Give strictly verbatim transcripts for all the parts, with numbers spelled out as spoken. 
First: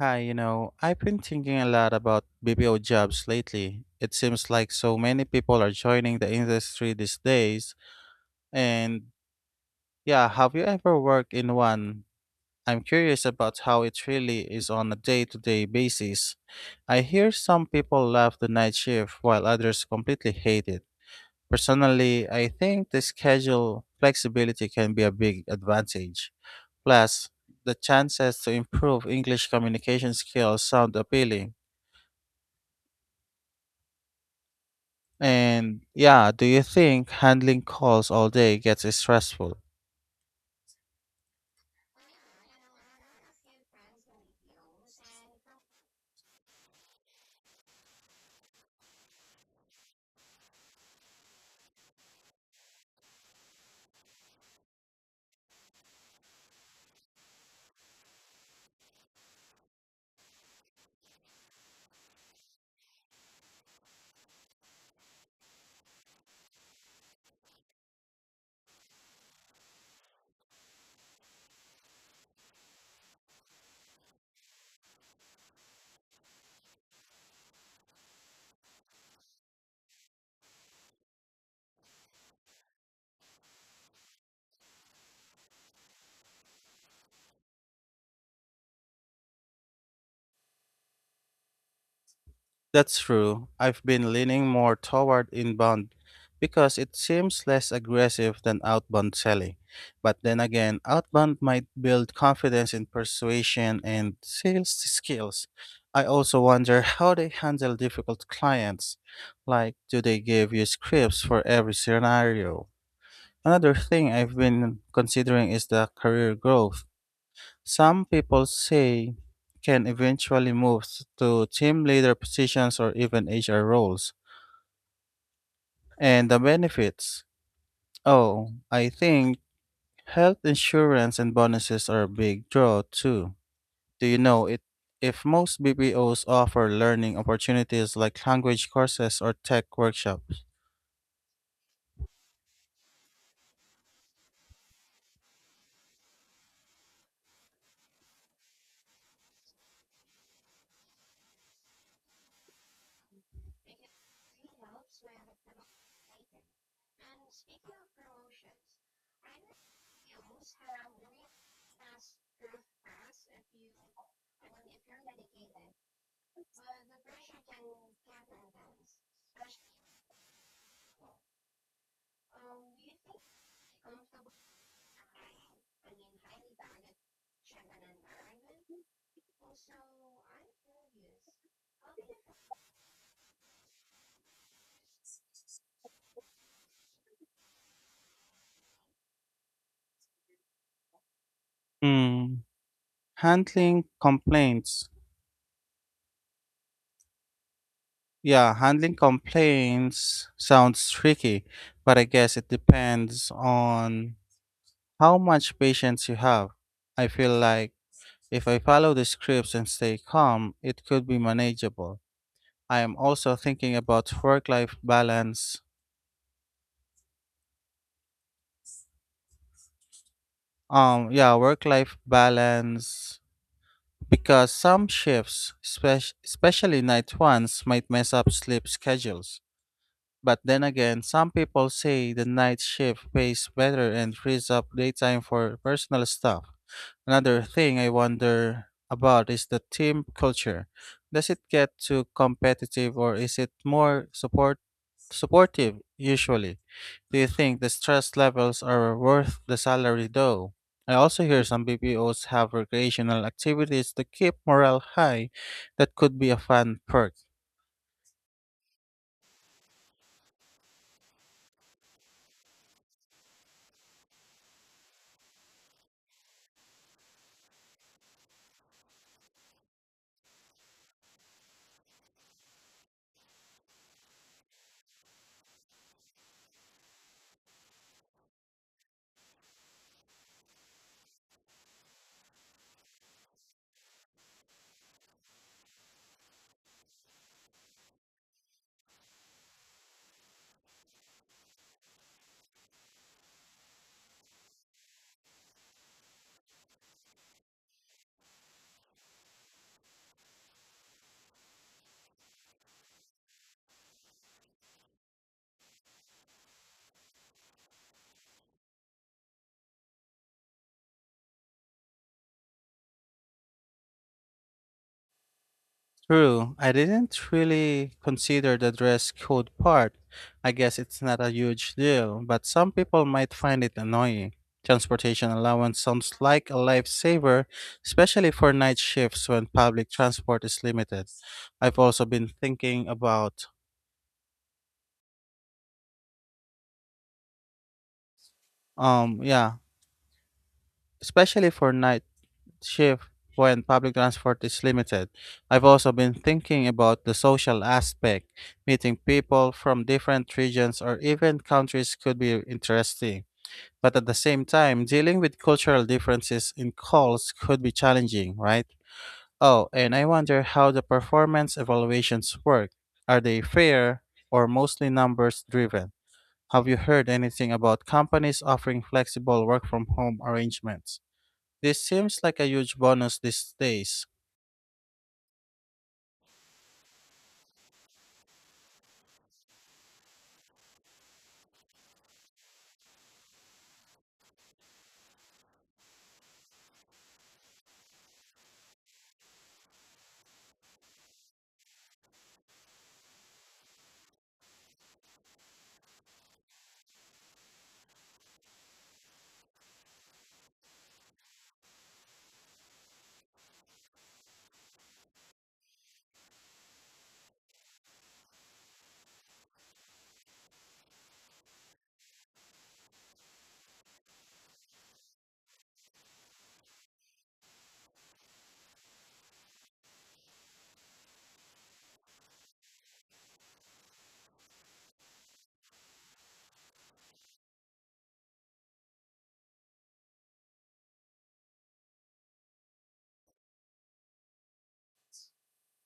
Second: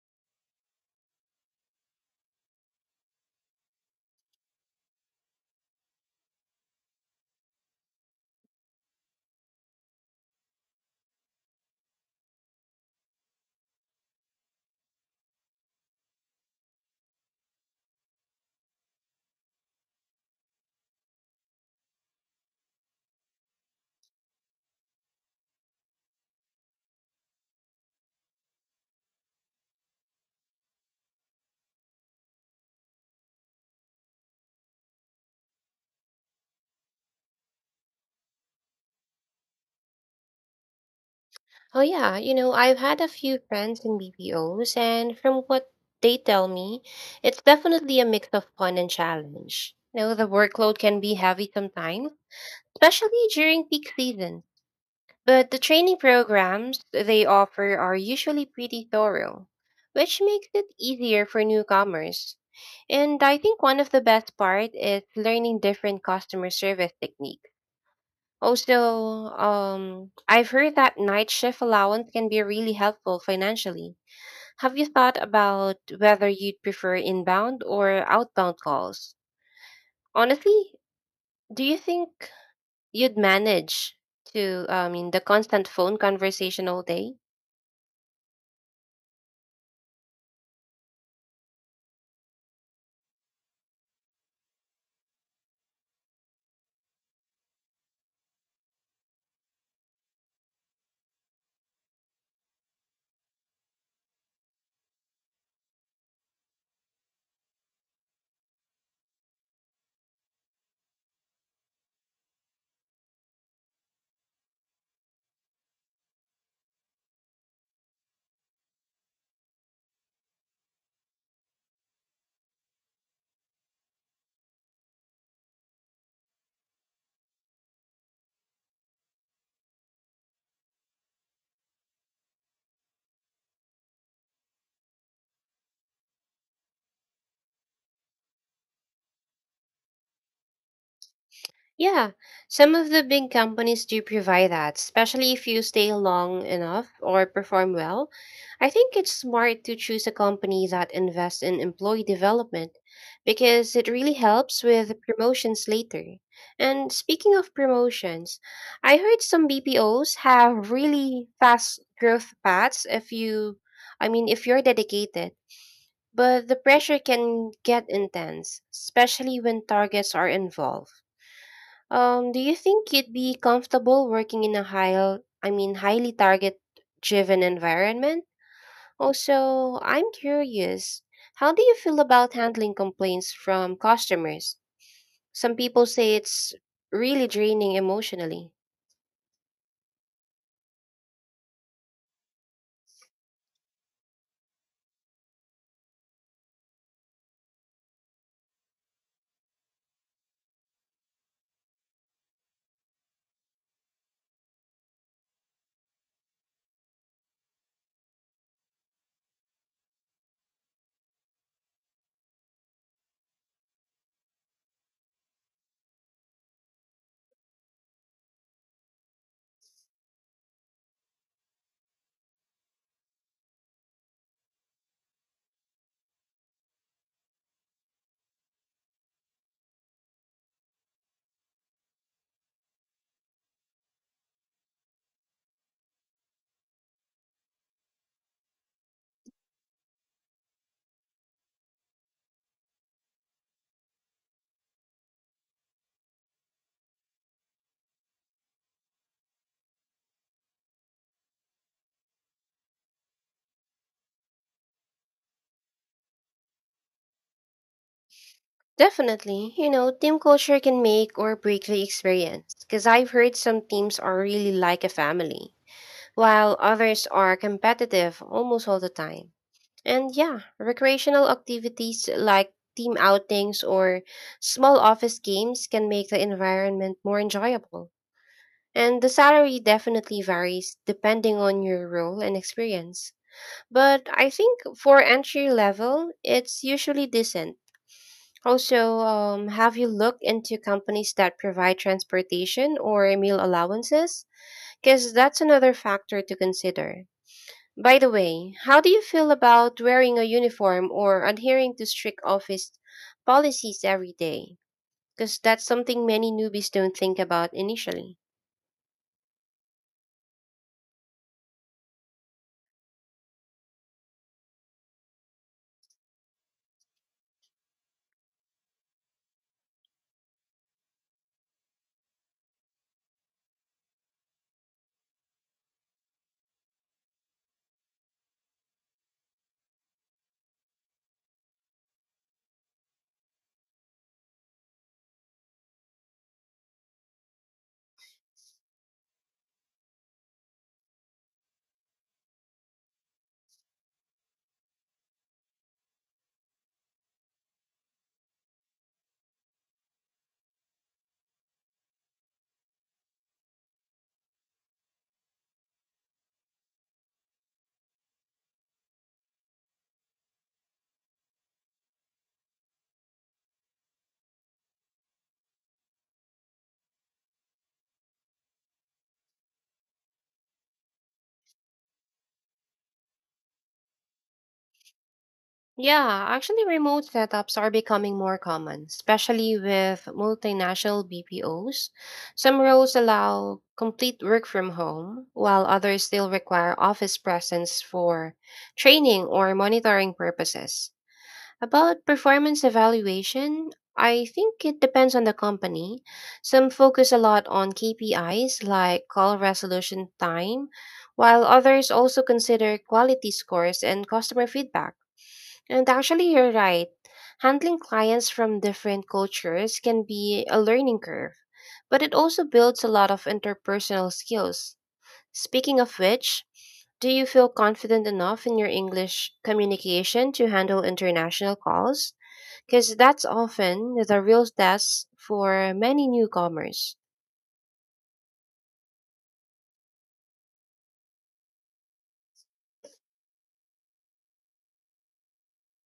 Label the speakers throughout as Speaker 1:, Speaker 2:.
Speaker 1: Hi, you know, I've been thinking a lot about B P O jobs lately. It seems like so many people are joining the industry these days. And yeah, have you ever worked in one? I'm curious about how it really is on a day-to-day basis. I hear some people love the night shift while others completely hate it. Personally, I think the schedule flexibility can be a big advantage. Plus, the chances to improve English communication skills sound appealing. And yeah, do you think handling calls all day gets stressful?
Speaker 2: Oh yeah, you know, I've had a few friends in B P Os and from what they tell me, it's definitely a mix of fun and challenge. You know, the workload can be heavy sometimes, especially during peak season. But the training programs they offer are usually pretty thorough, which makes it easier for newcomers. And I think one of the best part is learning different customer service techniques also, um, I've heard that night shift allowance can be really helpful financially. Have you thought about whether you'd prefer inbound or outbound calls? Honestly, do you think you'd manage to, I mean, the constant phone conversation all day?
Speaker 1: That's true. I've been leaning more toward inbound because it seems less aggressive than outbound selling. But then again, outbound might build confidence in persuasion and sales skills. I also wonder how they handle difficult clients. Like, do they give you scripts for every scenario? Another thing I've been considering is the career growth. Some people say can eventually move to team leader positions or even H R roles. And the benefits? Oh, I think health insurance and bonuses are a big draw too. Do you know it? If most B P Os offer learning opportunities like language courses or tech workshops.
Speaker 2: Yeah, some of the big companies do provide that, especially if you stay long enough or perform well. I think it's smart to choose a company that invests in employee development because it really helps with promotions later. And speaking of promotions, I heard some B P Os have really fast growth paths if you, I mean, if you're dedicated. But the pressure can get intense, especially when targets are involved. Um, do you think you'd be comfortable working in a high, I mean, highly target-driven environment? Also, I'm curious, how do you feel about handling complaints from customers? Some people say it's really draining emotionally.
Speaker 1: Hmm. Handling complaints. Yeah, handling complaints sounds tricky, but I guess it depends on how much patience you have. I feel like if I follow the scripts and stay calm, it could be manageable. I am also thinking about work-life balance. Um, yeah, work-life balance because some shifts, spec- especially night ones, might mess up sleep schedules. But then again, some people say the night shift pays better and frees up daytime for personal stuff. Another thing I wonder about is the team culture. Does it get too competitive or is it more support supportive usually? Do you think the stress levels are worth the salary though? I also hear some B P Os have recreational activities to keep morale high that could be a fun perk.
Speaker 2: Definitely, you know, team culture can make or break the experience. Because I've heard some teams are really like a family, while others are competitive almost all the time. And yeah, recreational activities like team outings or small office games can make the environment more enjoyable. And the salary definitely varies depending on your role and experience. But I think for entry level, it's usually decent. Also, um, have you looked into companies that provide transportation or meal allowances? Because that's another factor to consider. By the way, how do you feel about wearing a uniform or adhering to strict office policies every day? Because that's something many newbies don't think about initially.
Speaker 1: True, I didn't really consider the dress code part. I guess it's not a huge deal, but some people might find it annoying. Transportation allowance sounds like a lifesaver, especially for night shifts when public transport is limited. I've also been thinking about, um, yeah, especially for night shift when public transport is limited. I've also been thinking about the social aspect. Meeting people from different regions or even countries could be interesting. But at the same time, dealing with cultural differences in calls could be challenging, right? Oh, and I wonder how the performance evaluations work. Are they fair or mostly numbers driven? Have you heard anything about companies offering flexible work from home arrangements? This seems like a huge bonus these days.
Speaker 2: Yeah, actually, remote setups are becoming more common, especially with multinational B P Os. Some roles allow complete work from home, while others still require office presence for training or monitoring purposes. About performance evaluation, I think it depends on the company. Some focus a lot on K P Is like call resolution time, while others also consider quality scores and customer feedback. And actually, you're right. Handling clients from different cultures can be a learning curve, but it also builds a lot of interpersonal skills. Speaking of which, do you feel confident enough in your English communication to handle international calls, because that's often the real test for many newcomers.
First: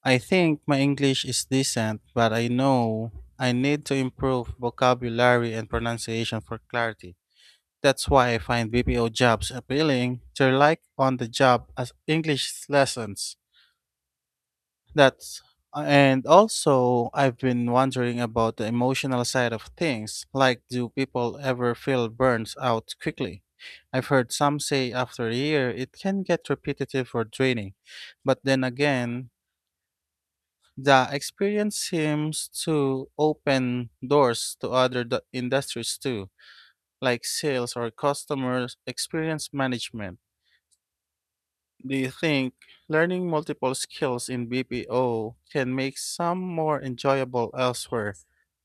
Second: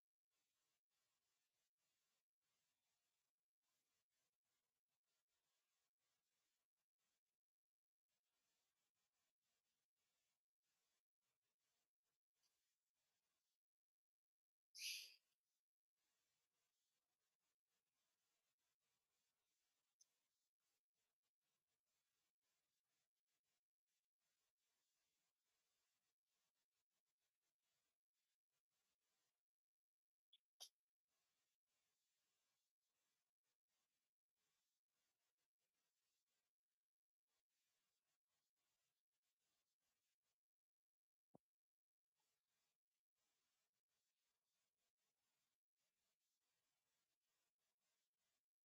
Speaker 1: I think my English is decent, but I know I need to improve vocabulary and pronunciation for clarity. That's why I find B P O jobs appealing. They're like on the job as English lessons. That's And also I've been wondering about the emotional side of things. Like, do people ever feel burnt out quickly? I've heard some say after a year it can get repetitive or draining. But then again, the experience seems to open doors to other d- industries too, like sales or customer experience management. Do you think learning multiple skills in B P O can make some more enjoyable elsewhere?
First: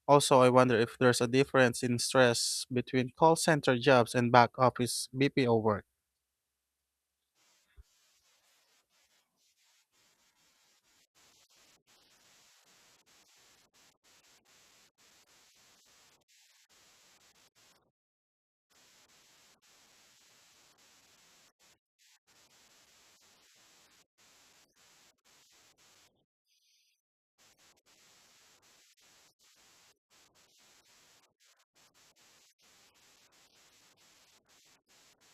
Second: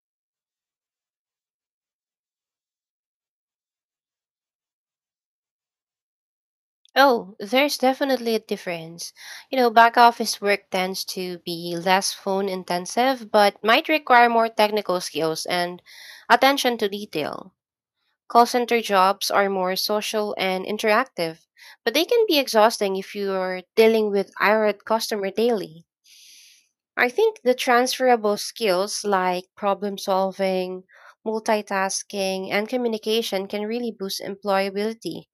Speaker 1: Also, I wonder if there's a difference in stress between call center jobs and back office B P O work.
Speaker 2: Oh, there's definitely a difference. You know, back office work tends to be less phone intensive, but might require more technical skills and attention to detail. Call center jobs are more social and interactive, but they can be exhausting if you're dealing with irate customer daily. I think the transferable skills like problem solving, multitasking, and communication can really boost employability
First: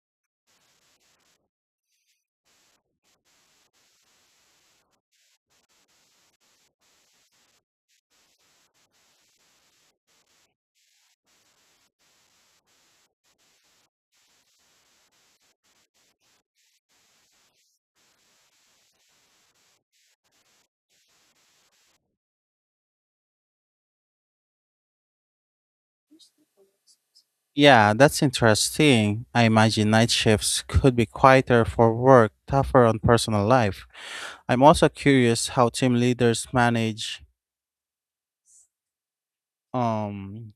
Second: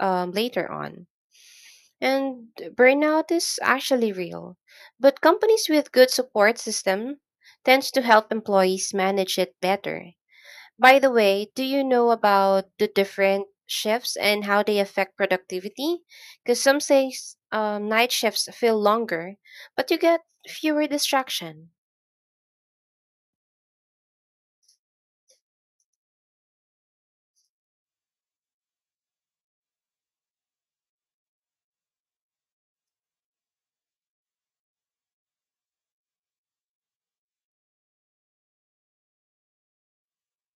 Speaker 2: um, later on. And burnout is actually real, but companies with good support system tends to help employees manage it better. By the way, do you know about the different shifts and how they affect productivity? Because some say um, night shifts feel longer, but you get fewer distraction.
Speaker 1: Yeah, that's interesting. I imagine night shifts could be quieter for work, tougher on personal life. I'm also curious how team leaders manage um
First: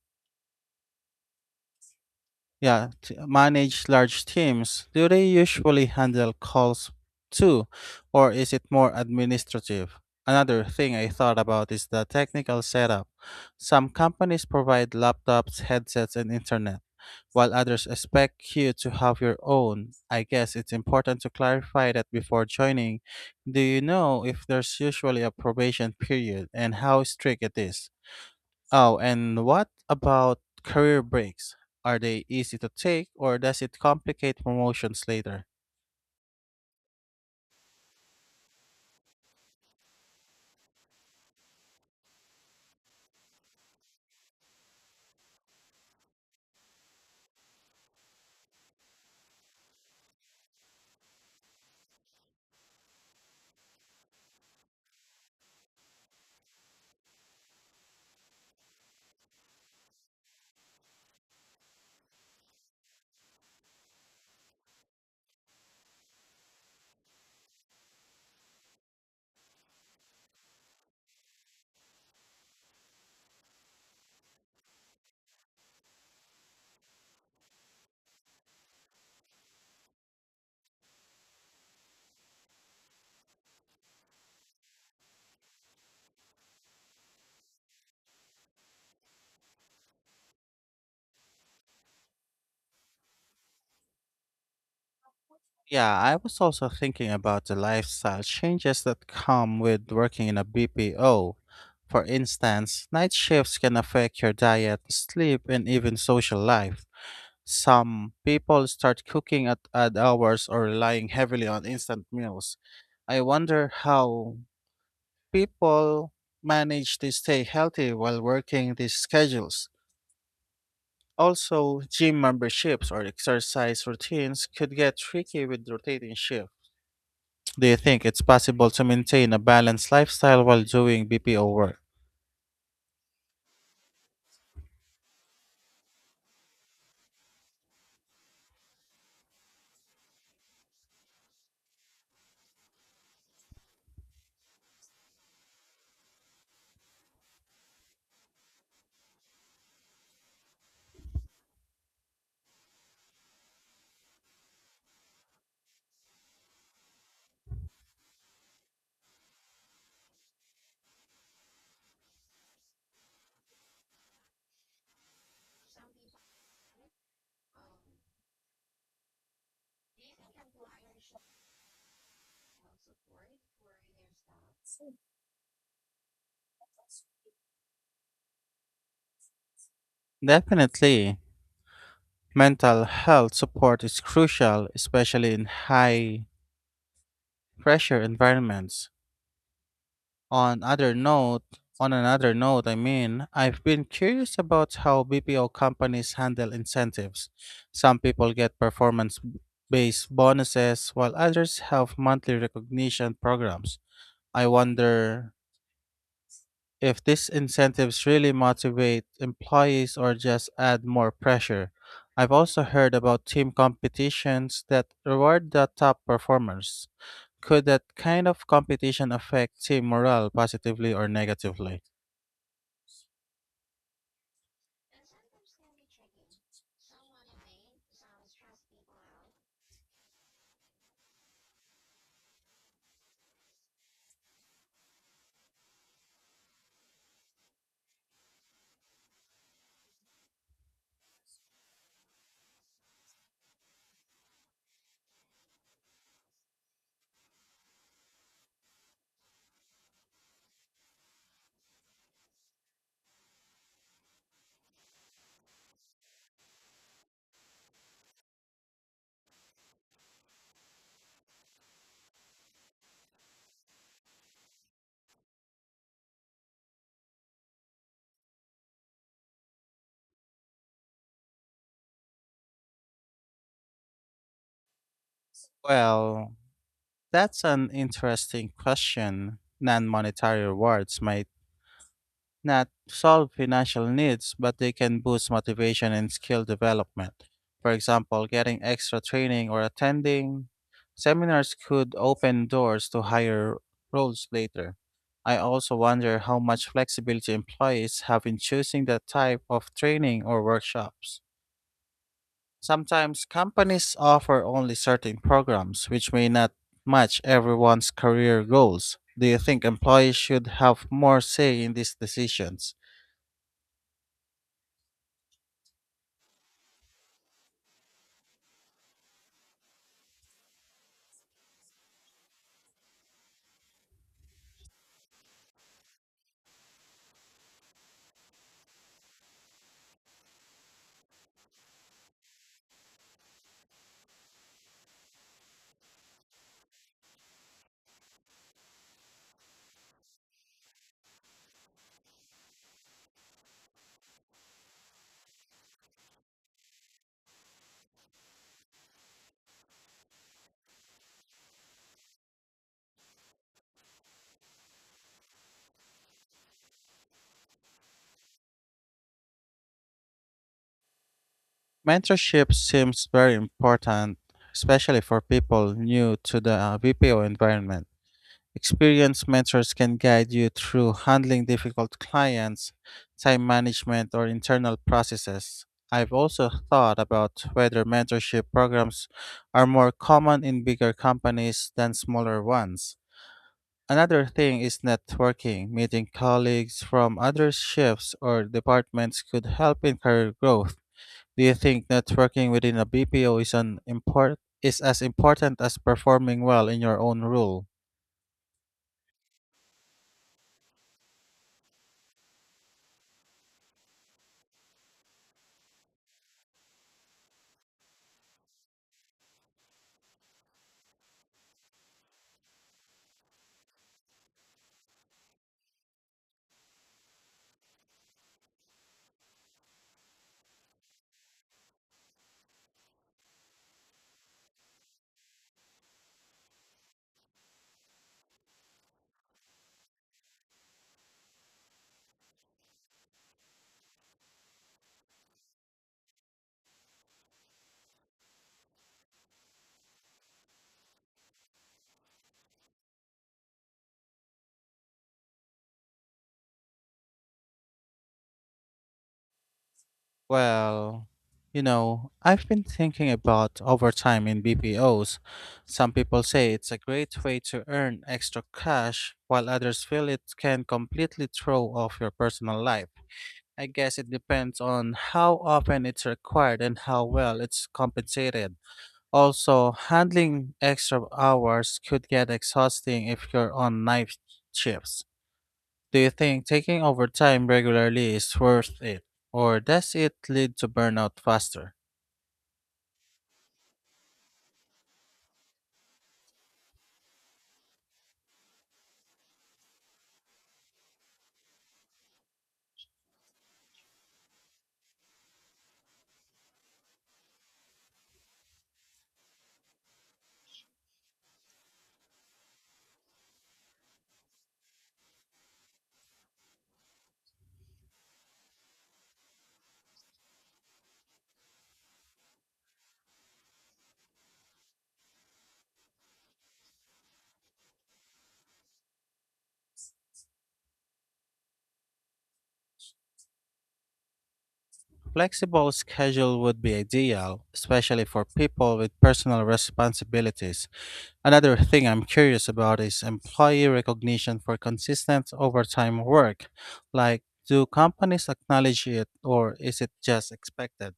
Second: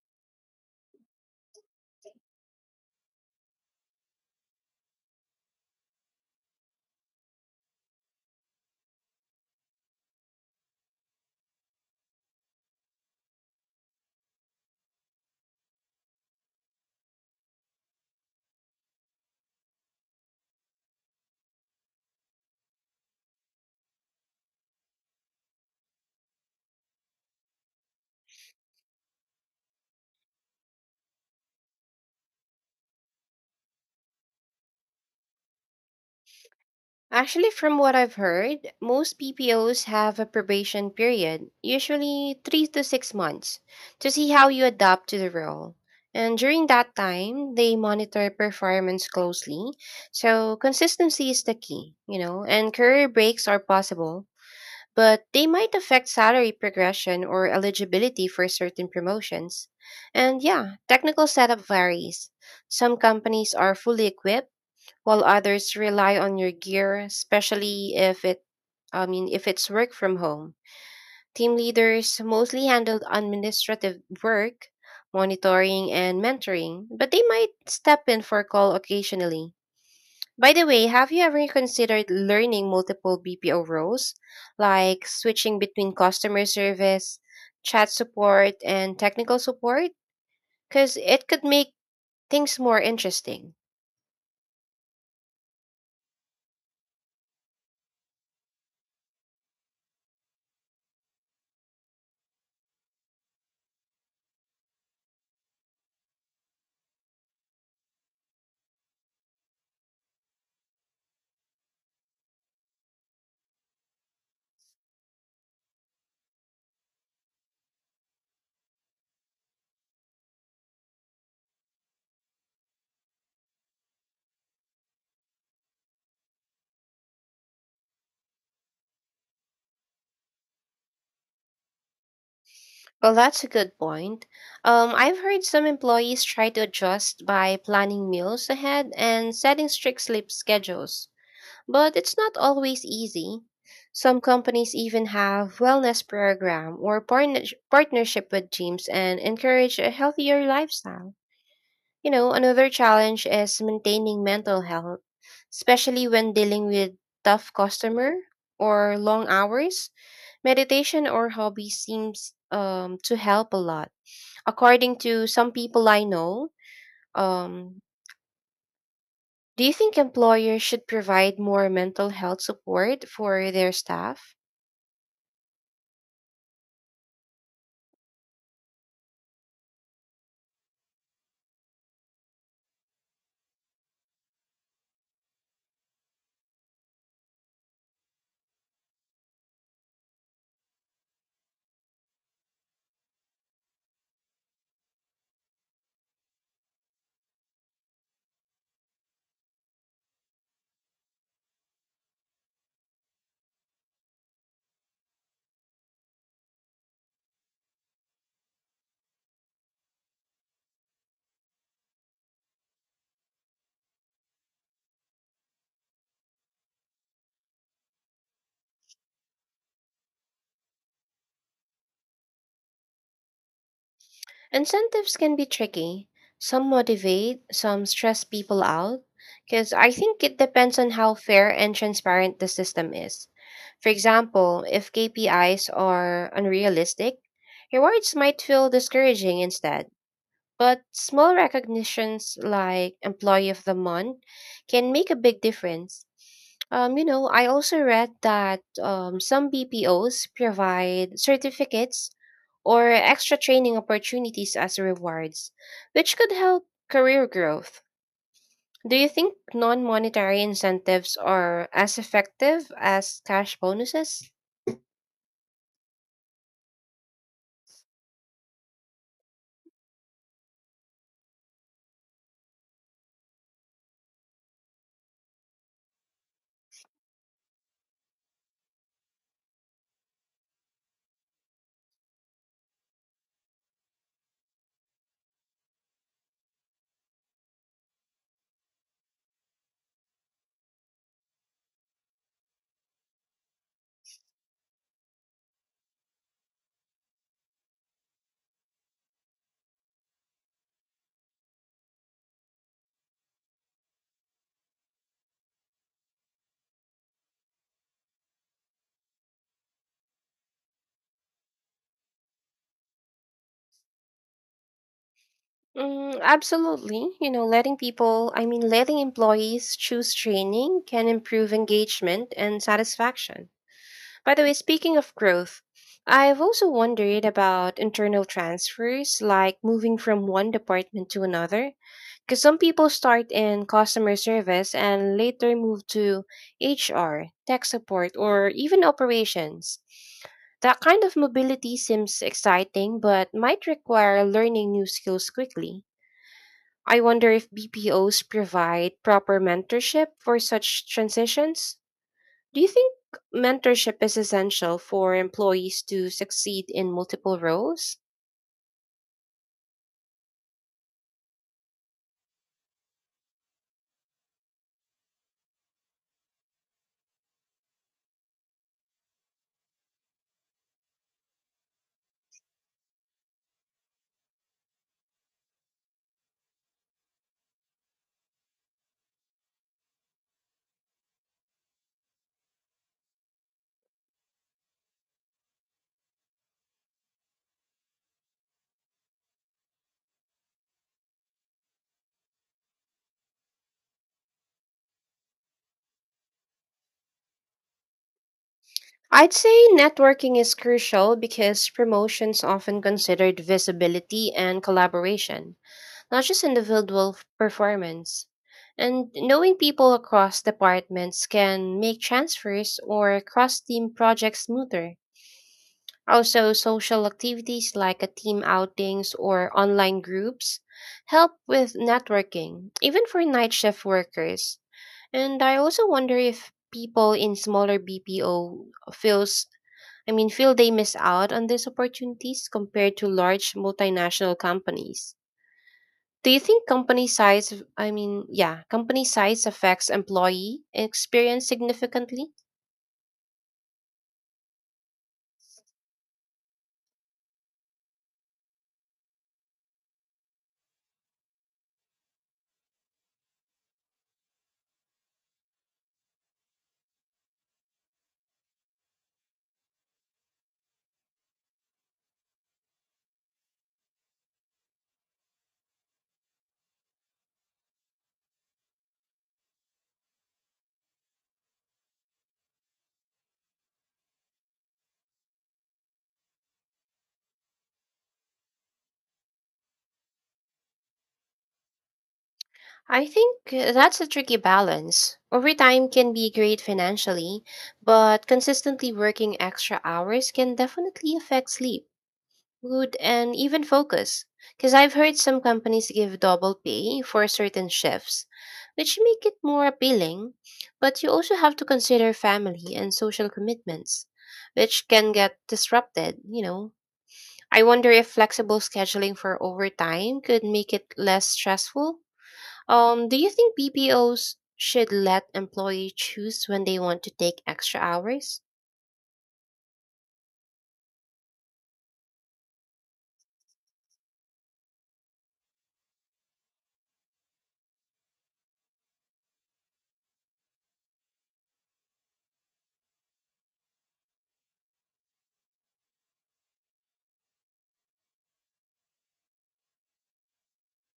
Speaker 1: Yeah, t- manage large teams. Do they usually handle calls too, or is it more administrative? Another thing I thought about is the technical setup. Some companies provide laptops, headsets, and internet, while others expect you to have your own. I guess it's important to clarify that before joining. Do you know if there's usually a probation period and how strict it is? Oh, and what about career breaks? Are they easy to take or does it complicate promotions later?
Speaker 2: Actually, from what I've heard, most P P Os have a probation period, usually three to six months, to see how you adapt to the role. And during that time, they monitor performance closely. So consistency is the key, you know, and career breaks are possible, but they might affect salary progression or eligibility for certain promotions. And yeah, technical setup varies. Some companies are fully equipped while others rely on your gear, especially if it I mean if it's work from home. Team leaders mostly handle administrative work, monitoring and mentoring, but they might step in for a call occasionally. By the way, have you ever considered learning multiple B P O roles, like switching between customer service, chat support, and technical support? Because it could make things more interesting.
Speaker 1: Yeah, I was also thinking about the lifestyle changes that come with working in a B P O. For instance, night shifts can affect your diet, sleep, and even social life. Some people start cooking at odd hours or relying heavily on instant meals. I wonder how people manage to stay healthy while working these schedules. Also, gym memberships or exercise routines could get tricky with rotating shifts. Do you think it's possible to maintain a balanced lifestyle while doing B P O work?
Speaker 2: Well, that's a good point. Um, I've heard some employees try to adjust by planning meals ahead and setting strict sleep schedules, but it's not always easy. Some companies even have wellness program or partner- partnership with gyms and encourage a healthier lifestyle. You know, another challenge is maintaining mental health, especially when dealing with tough customer or long hours. Meditation or hobby seems um, to help a lot. According to some people I know, um, do you think employers should provide more mental health support for their staff?
Speaker 1: Definitely. Mental health support is crucial, especially in high pressure environments. On other note, on another note, I mean, I've been curious about how B P O companies handle incentives. Some people get performance based bonuses while others have monthly recognition programs. I wonder if these incentives really motivate employees or just add more pressure. I've also heard about team competitions that reward the top performers. Could that kind of competition affect team morale positively or negatively?
Speaker 2: Incentives can be tricky. Some motivate, some stress people out, because I think it depends on how fair and transparent the system is. For example, if K P Is are unrealistic, rewards might feel discouraging instead. But small recognitions like Employee of the Month can make a big difference. Um, you know, I also read that um, some B P Os provide certificates or extra training opportunities as rewards, which could help career growth. Do you think non monetary incentives are as effective as cash bonuses?
Speaker 1: Well, that's an interesting question. Non monetary rewards might not solve financial needs, but they can boost motivation and skill development. For example, getting extra training or attending seminars could open doors to higher roles later. I also wonder how much flexibility employees have in choosing the type of training or workshops. Sometimes companies offer only certain programs, which may not match everyone's career goals. Do you think employees should have more say in these decisions?
Speaker 2: Mm, absolutely. You know, letting people, I mean, letting employees choose training can improve engagement and satisfaction. By the way, speaking of growth, I've also wondered about internal transfers, like moving from one department to another. Because some people start in customer service and later move to H R, tech support, or even operations. That kind of mobility seems exciting, but might require learning new skills quickly. I wonder if B P Os provide proper mentorship for such transitions. Do you think mentorship is essential for employees to succeed in multiple roles?
Speaker 1: Mentorship seems very important, especially for people new to the uh, V P O environment. Experienced mentors can guide you through handling difficult clients, time management, or internal processes. I've also thought about whether mentorship programs are more common in bigger companies than smaller ones. Another thing is networking. Meeting colleagues from other shifts or departments could help in career growth. Do you think networking within a B P O is an import is as important as performing well in your own role?
Speaker 2: I'd say networking is crucial because promotions often considered visibility and collaboration, not just individual f- performance. And knowing people across departments can make transfers or cross team projects smoother. Also, social activities like a team outings or online groups help with networking, even for night shift workers. And I also wonder if people in smaller B P O feels I mean feel they miss out on these opportunities compared to large multinational companies. Do you think company size I mean yeah, company size affects employee experience significantly?
Speaker 1: Well, you know, I've been thinking about overtime in B P Os. Some people say it's a great way to earn extra cash, while others feel it can completely throw off your personal life. I guess it depends on how often it's required and how well it's compensated. Also, handling extra hours could get exhausting if you're on night shifts. Do you think taking overtime regularly is worth it, or does it lead to burnout faster?
Speaker 2: I think uh, that's a tricky balance. Overtime can be great financially, but consistently working extra hours can definitely affect sleep, mood, and even focus. Because I've heard some companies give double pay for certain shifts, which make it more appealing, but you also have to consider family and social commitments, which can get disrupted, you know. I wonder if flexible scheduling for overtime could make it less stressful. Um, do you think B P Os should let employee choose when they want to take extra hours?
Speaker 1: Flexible schedule would be ideal, especially for people with personal responsibilities. Another thing I'm curious about is employee recognition for consistent overtime work. Like, do companies acknowledge it, or is it just expected?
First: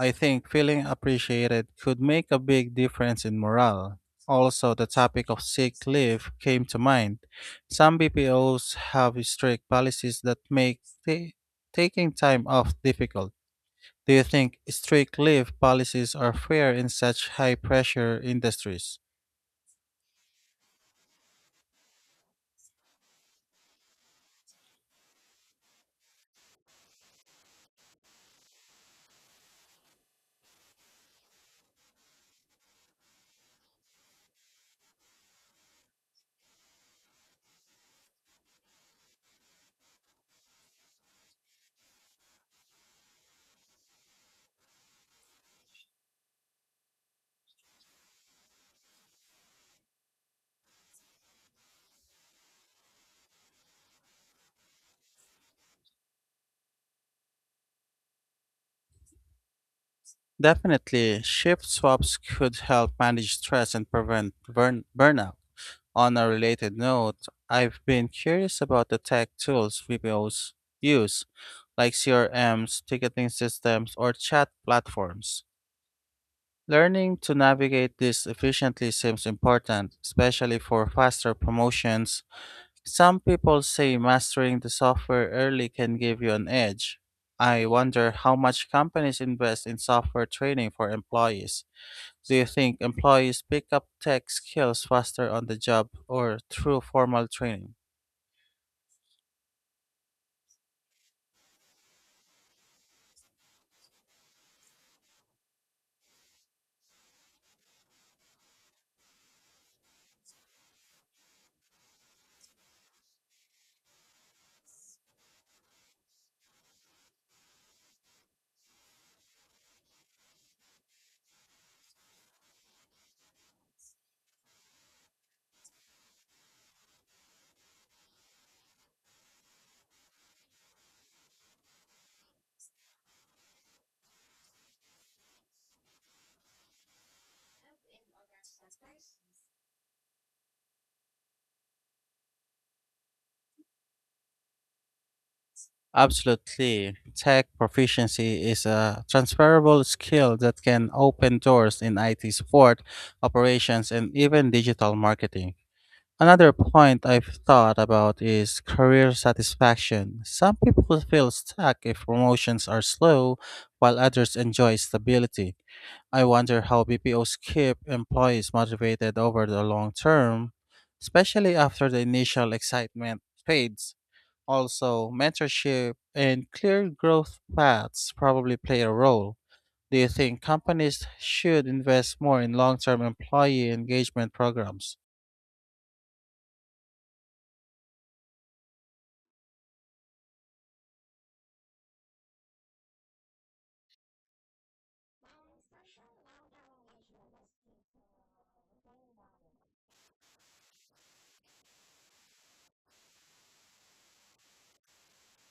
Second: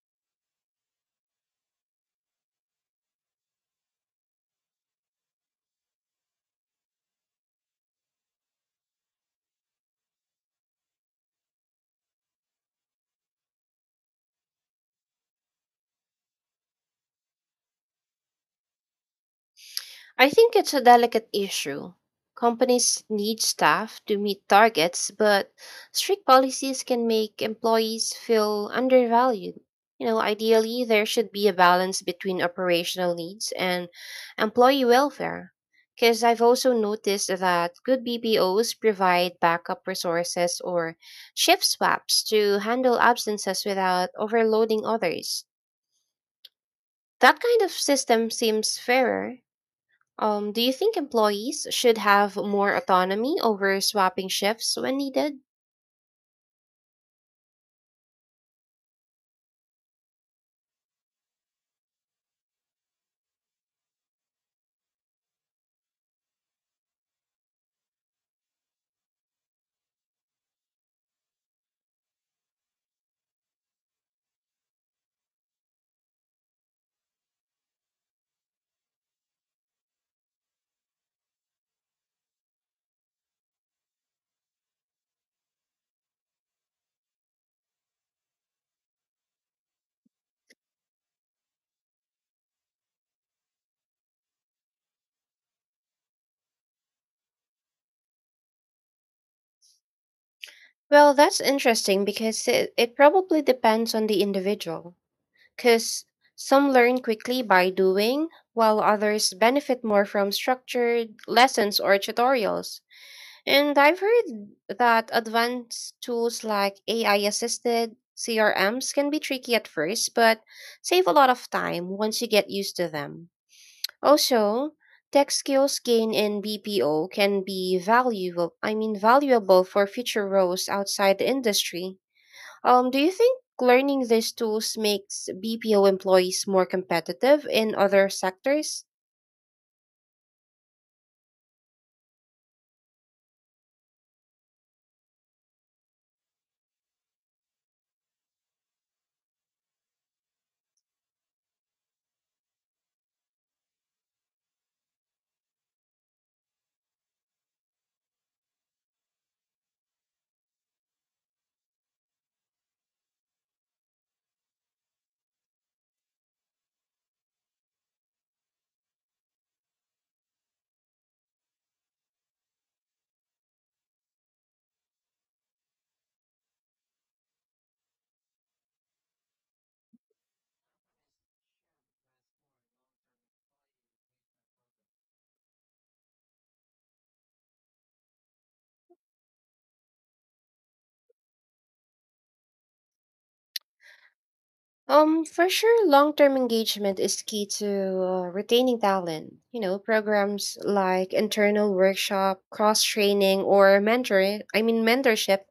Speaker 1: I think feeling appreciated could make a big difference in morale. Also, the topic of sick leave came to mind. Some B P Os have strict policies that make ta- taking time off difficult. Do you think strict leave policies are fair in such high pressure industries?
Speaker 2: I think it's a delicate issue. Companies need staff to meet targets, but strict policies can make employees feel undervalued. You know, ideally, there should be a balance between operational needs and employee welfare. Because I've also noticed that good B P Os provide backup resources or shift swaps to handle absences without overloading others. That kind of system seems fairer. Um, do you think employees should have more autonomy over swapping shifts when needed?
Speaker 1: Definitely, shift swaps could help manage stress and prevent burn- burnout. On a related note, I've been curious about the tech tools V P Os use, like C R Ms, ticketing systems, or chat platforms. Learning to navigate this efficiently seems important, especially for faster promotions. Some people say mastering the software early can give you an edge. I wonder how much companies invest in software training for employees. Do you think employees pick up tech skills faster on the job or through formal training?
Speaker 2: Well, that's interesting because it, it probably depends on the individual. Because some learn quickly by doing, while others benefit more from structured lessons or tutorials. And I've heard that advanced tools like A I assisted C R Ms can be tricky at first, but save a lot of time once you get used to them. Also, tech skills gained in B P O can be valuable, I mean valuable for future roles outside the industry. Um, do you think learning these tools makes B P O employees more competitive in other sectors?
Speaker 1: Absolutely. Tech proficiency is a transferable skill that can open doors in I T support, operations, and even digital marketing. Another point I've thought about is career satisfaction. Some people feel stuck if promotions are slow, while others enjoy stability. I wonder how B P Os keep employees motivated over the long term, especially after the initial excitement fades. Also, mentorship and clear growth paths probably play a role. Do you think companies should invest more in long term employee engagement programs?
Speaker 2: Um, for sure, long-term engagement is key to uh, retaining talent. You know, programs like internal workshop, cross-training, or mentoring, I mean mentorship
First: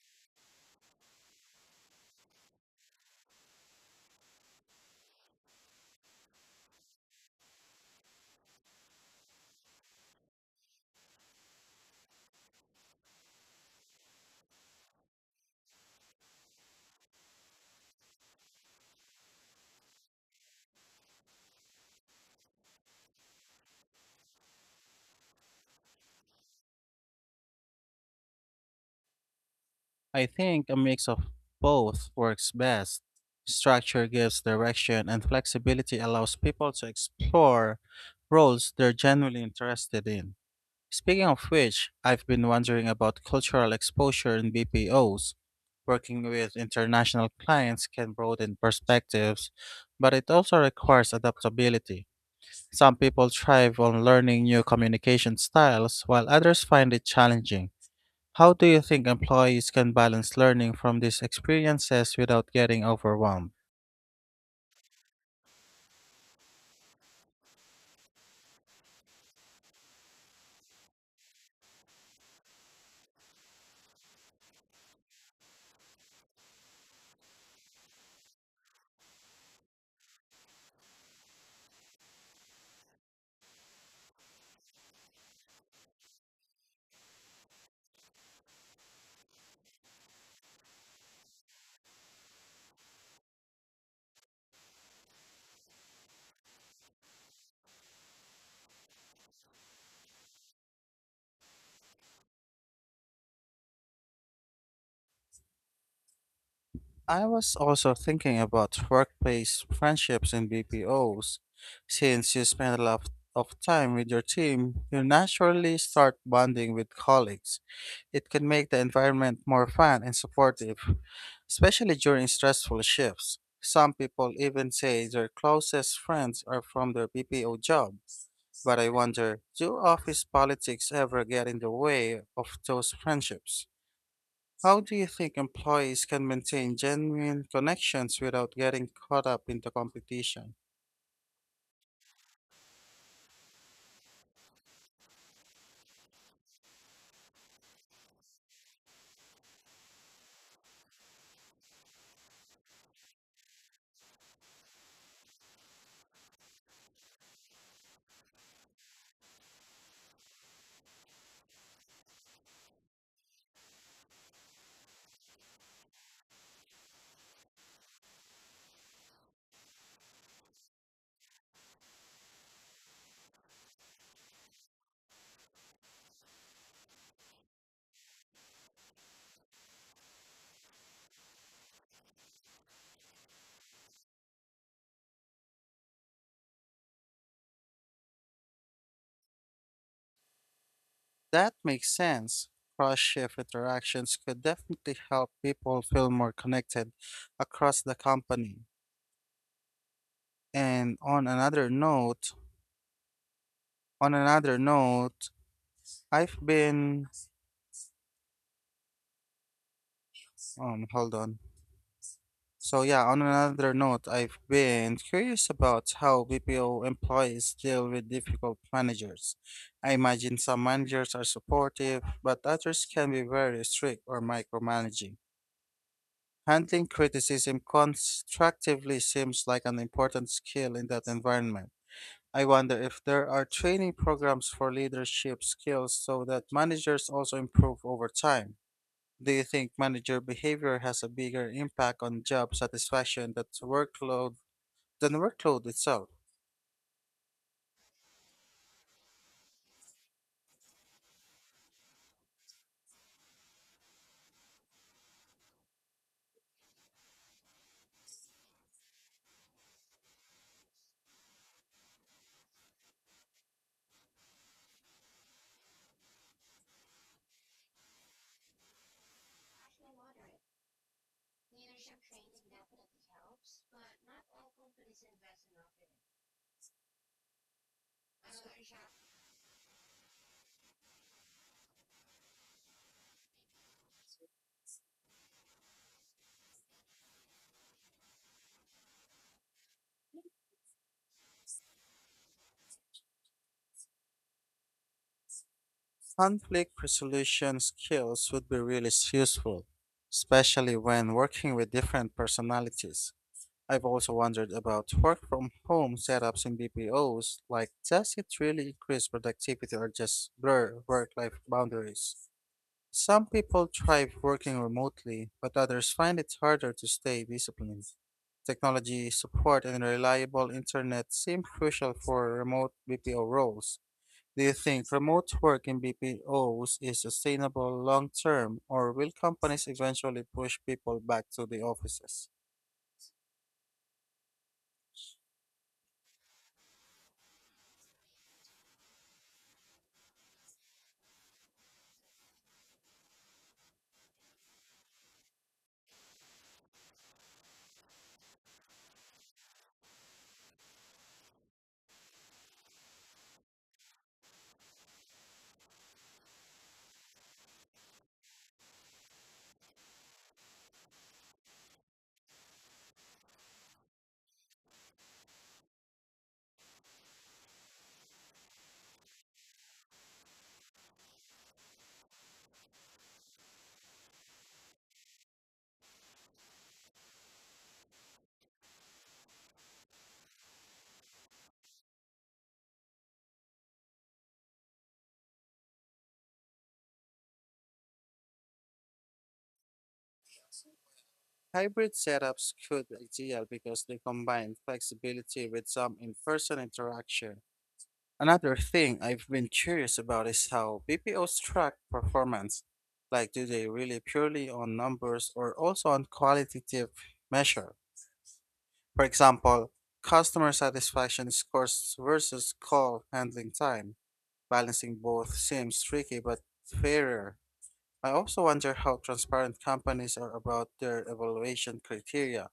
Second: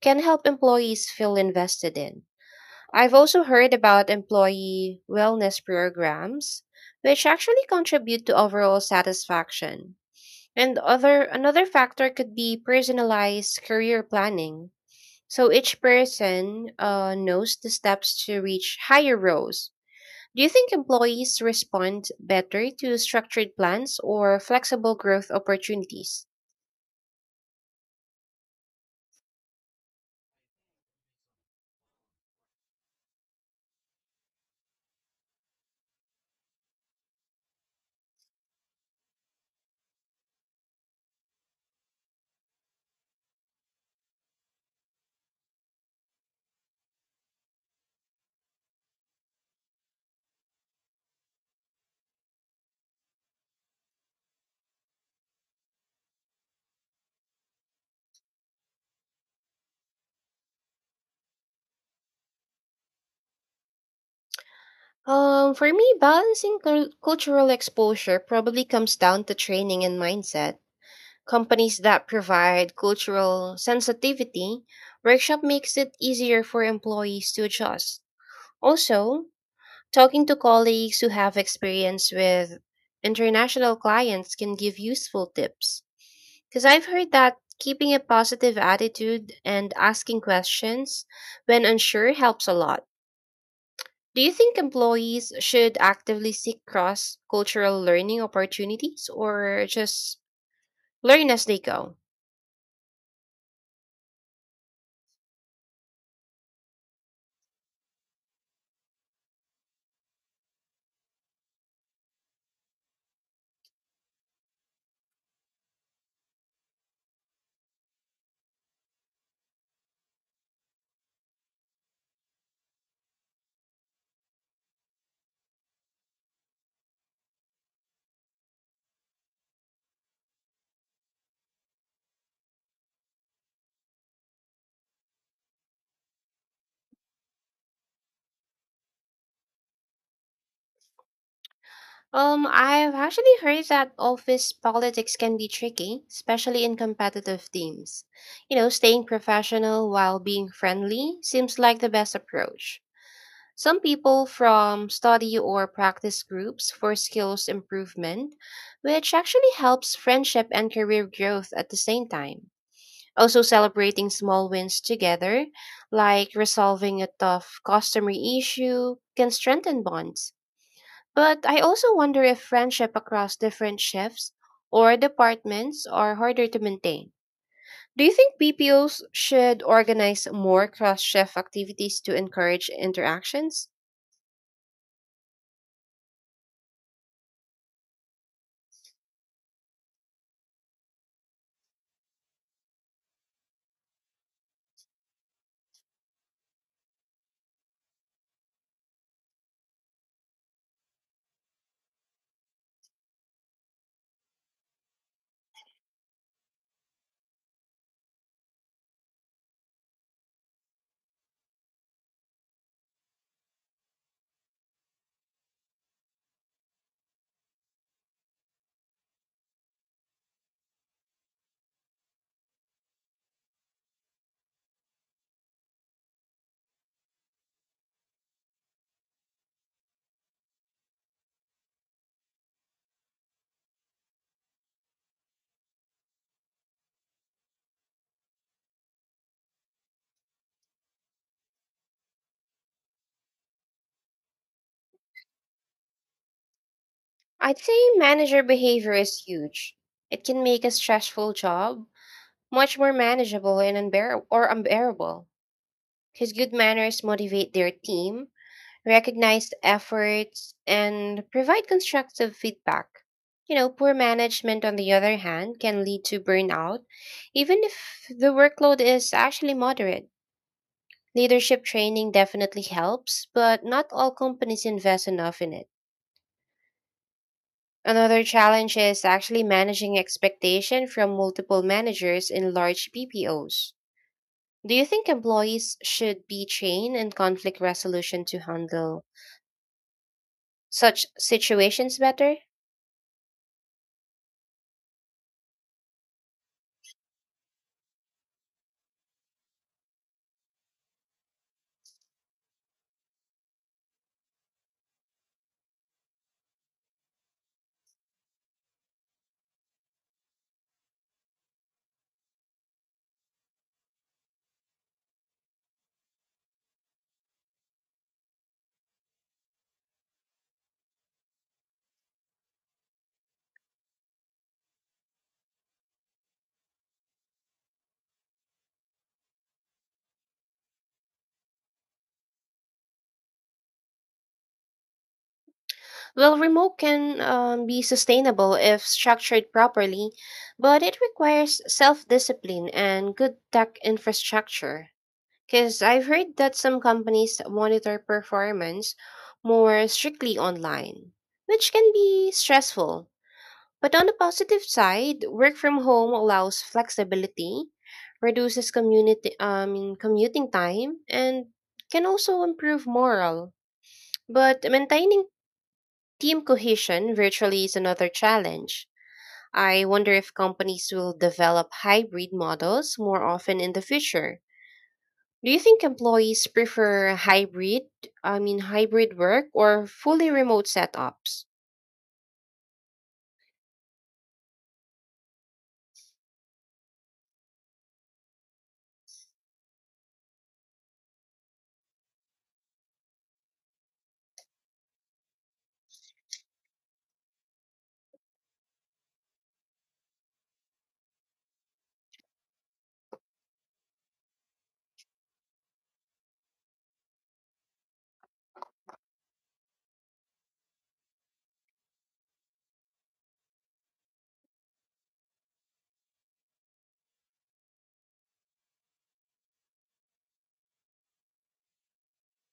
Speaker 2: can help employees feel invested in. I've also heard about employee wellness programs, which actually contribute to overall satisfaction. And other another factor could be personalized career planning. So each person uh, knows the steps to reach higher roles. Do you think employees respond better to structured plans or flexible growth opportunities?
Speaker 1: I think a mix of both works best. Structure gives direction, and flexibility allows people to explore roles they're genuinely interested in. Speaking of which, I've been wondering about cultural exposure in B P Os. Working with international clients can broaden perspectives, but it also requires adaptability. Some people thrive on learning new communication styles, while others find it challenging. How do you think employees can balance learning from these experiences without getting overwhelmed?
Speaker 2: Um, for me, balancing cul- cultural exposure probably comes down to training and mindset. Companies that provide cultural sensitivity workshop makes it easier for employees to adjust. Also, talking to colleagues who have experience with international clients can give useful tips. Because I've heard that keeping a positive attitude and asking questions when unsure helps a lot. Do you think employees should actively seek cross cultural learning opportunities or just learn as they go?
Speaker 1: I was also thinking about workplace friendships in B P Os. Since you spend a lot of time with your team, you naturally start bonding with colleagues. It can make the environment more fun and supportive, especially during stressful shifts. Some people even say their closest friends are from their B P O job. But I wonder, do office politics ever get in the way of those friendships? How do you think employees can maintain genuine connections without getting caught up in the competition?
Speaker 2: Um, I've actually heard that office politics can be tricky, especially in competitive teams. You know, staying professional while being friendly seems like the best approach. Some people from study or practice groups for skills improvement, which actually helps friendship and career growth at the same time. Also, celebrating small wins together, like resolving a tough customer issue, can strengthen bonds. But I also wonder if friendship across different shifts or departments are harder to maintain. Do you think B P Os should organize more cross shift activities to encourage interactions?
Speaker 1: That makes sense. Cross shift interactions could definitely help people feel more connected across the company. And on another note, on another note, I've been um hold on. So yeah, on another note, I've been curious about how B P O employees deal with difficult managers. I imagine some managers are supportive, but others can be very strict or micromanaging. Handling criticism constructively seems like an important skill in that environment. I wonder if there are training programs for leadership skills so that managers also improve over time. Do you think manager behavior has a bigger impact on job satisfaction than workload than workload itself?
Speaker 2: I'd say manager behavior is huge. It can make a stressful job much more manageable and unbearable or unbearable because good manners motivate their team recognize the efforts, and provide constructive feedback. You know, poor management, on the other hand, can lead to burnout, even if the workload is actually moderate. Leadership training definitely helps, but not all companies invest enough in it. Another challenge is actually managing expectation from multiple managers in large B P Os. Do you think employees should be trained in conflict resolution to handle such situations better?
Speaker 1: Conflict resolution skills would be really useful, especially when working with different personalities. I've also wondered about work from home setups in B P Os, like does it really increase productivity or just blur work life boundaries? Some people thrive working remotely, but others find it harder to stay disciplined. Technology support and reliable internet seem crucial for remote B P O roles. Do you think remote work in B P Os is sustainable long term, or will companies eventually push people back to the offices?
Speaker 2: Well, remote can um, be sustainable if structured properly, but it requires self discipline and good tech infrastructure. Because I've heard that some companies monitor performance more strictly online, which can be stressful. But on the positive side, work from home allows flexibility, reduces community, um, commuting time, and can also improve morale. But maintaining team cohesion virtually is another challenge. I wonder if companies will develop hybrid models more often in the future. Do you think employees prefer hybrid, I mean hybrid work or fully remote setups?
Speaker 1: Hybrid setups could be ideal because they combine flexibility with some in person interaction. Another thing I've been curious about is how B P Os track performance. Like, do they really purely on numbers or also on qualitative measure? For example, customer satisfaction scores versus call handling time. Balancing both seems tricky but fairer. I also wonder how transparent companies are about their evaluation criteria.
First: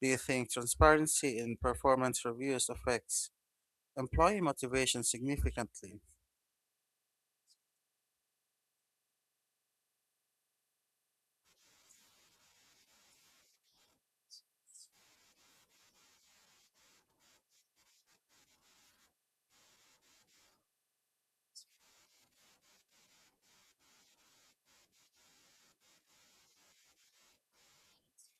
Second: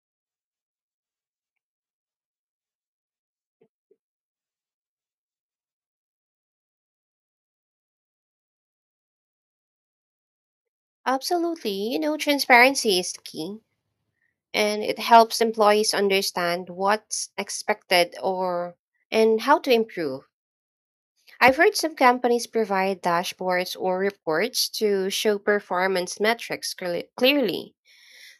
Speaker 1: Do you think transparency in performance reviews affects employee motivation significantly?
Speaker 2: Absolutely, you know, transparency is key, and it helps employees understand what's expected or and how to improve. I've heard some companies provide dashboards or reports to show performance metrics cl- clearly,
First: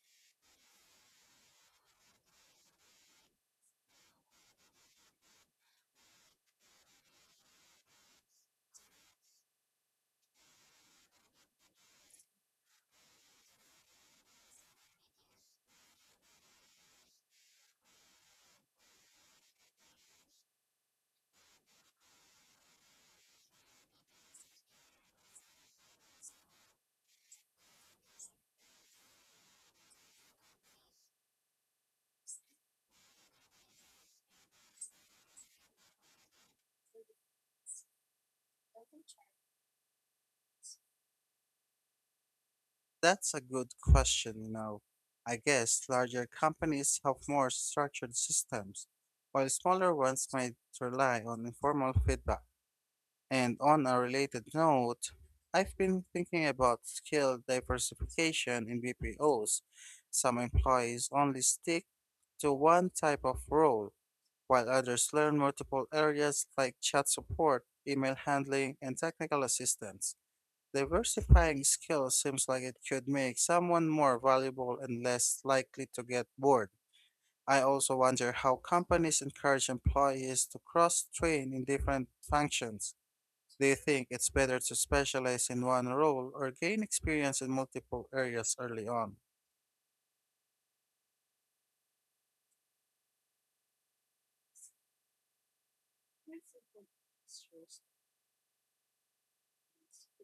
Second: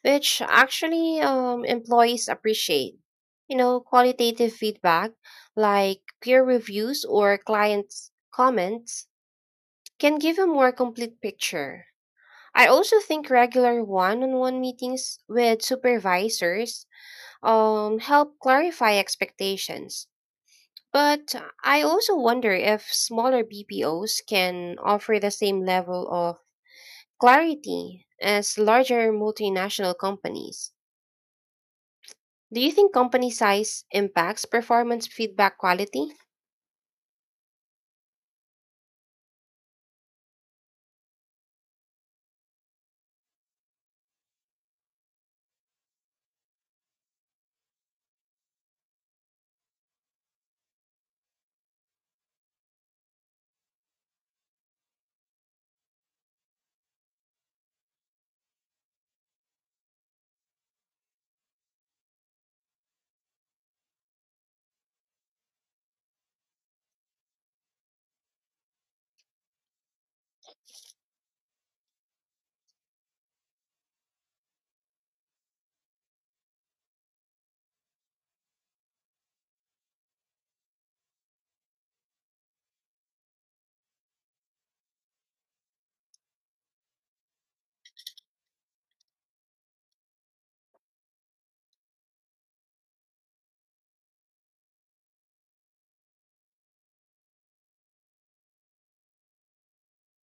Speaker 2: which actually um, employees appreciate. You know, qualitative feedback like peer reviews or clients' comments can give a more complete picture. I also think regular one on one meetings with supervisors um, help clarify expectations. But I also wonder if smaller B P Os can offer the same level of clarity as larger multinational companies. Do you think company size impacts performance feedback quality?
Speaker 1: That's a good question, you know. I guess larger companies have more structured systems, while smaller ones might rely on informal feedback. And on a related note, I've been thinking about skill diversification in B P Os. Some employees only stick to one type of role, while others learn multiple areas like chat support, email handling, and technical assistance. Diversifying skills seems like it could make someone more valuable and less likely to get bored. I also wonder how companies encourage employees to cross train in different functions. Do you think it's better to specialize in one role or gain experience in multiple areas early on?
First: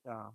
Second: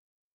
Speaker 1: Yeah.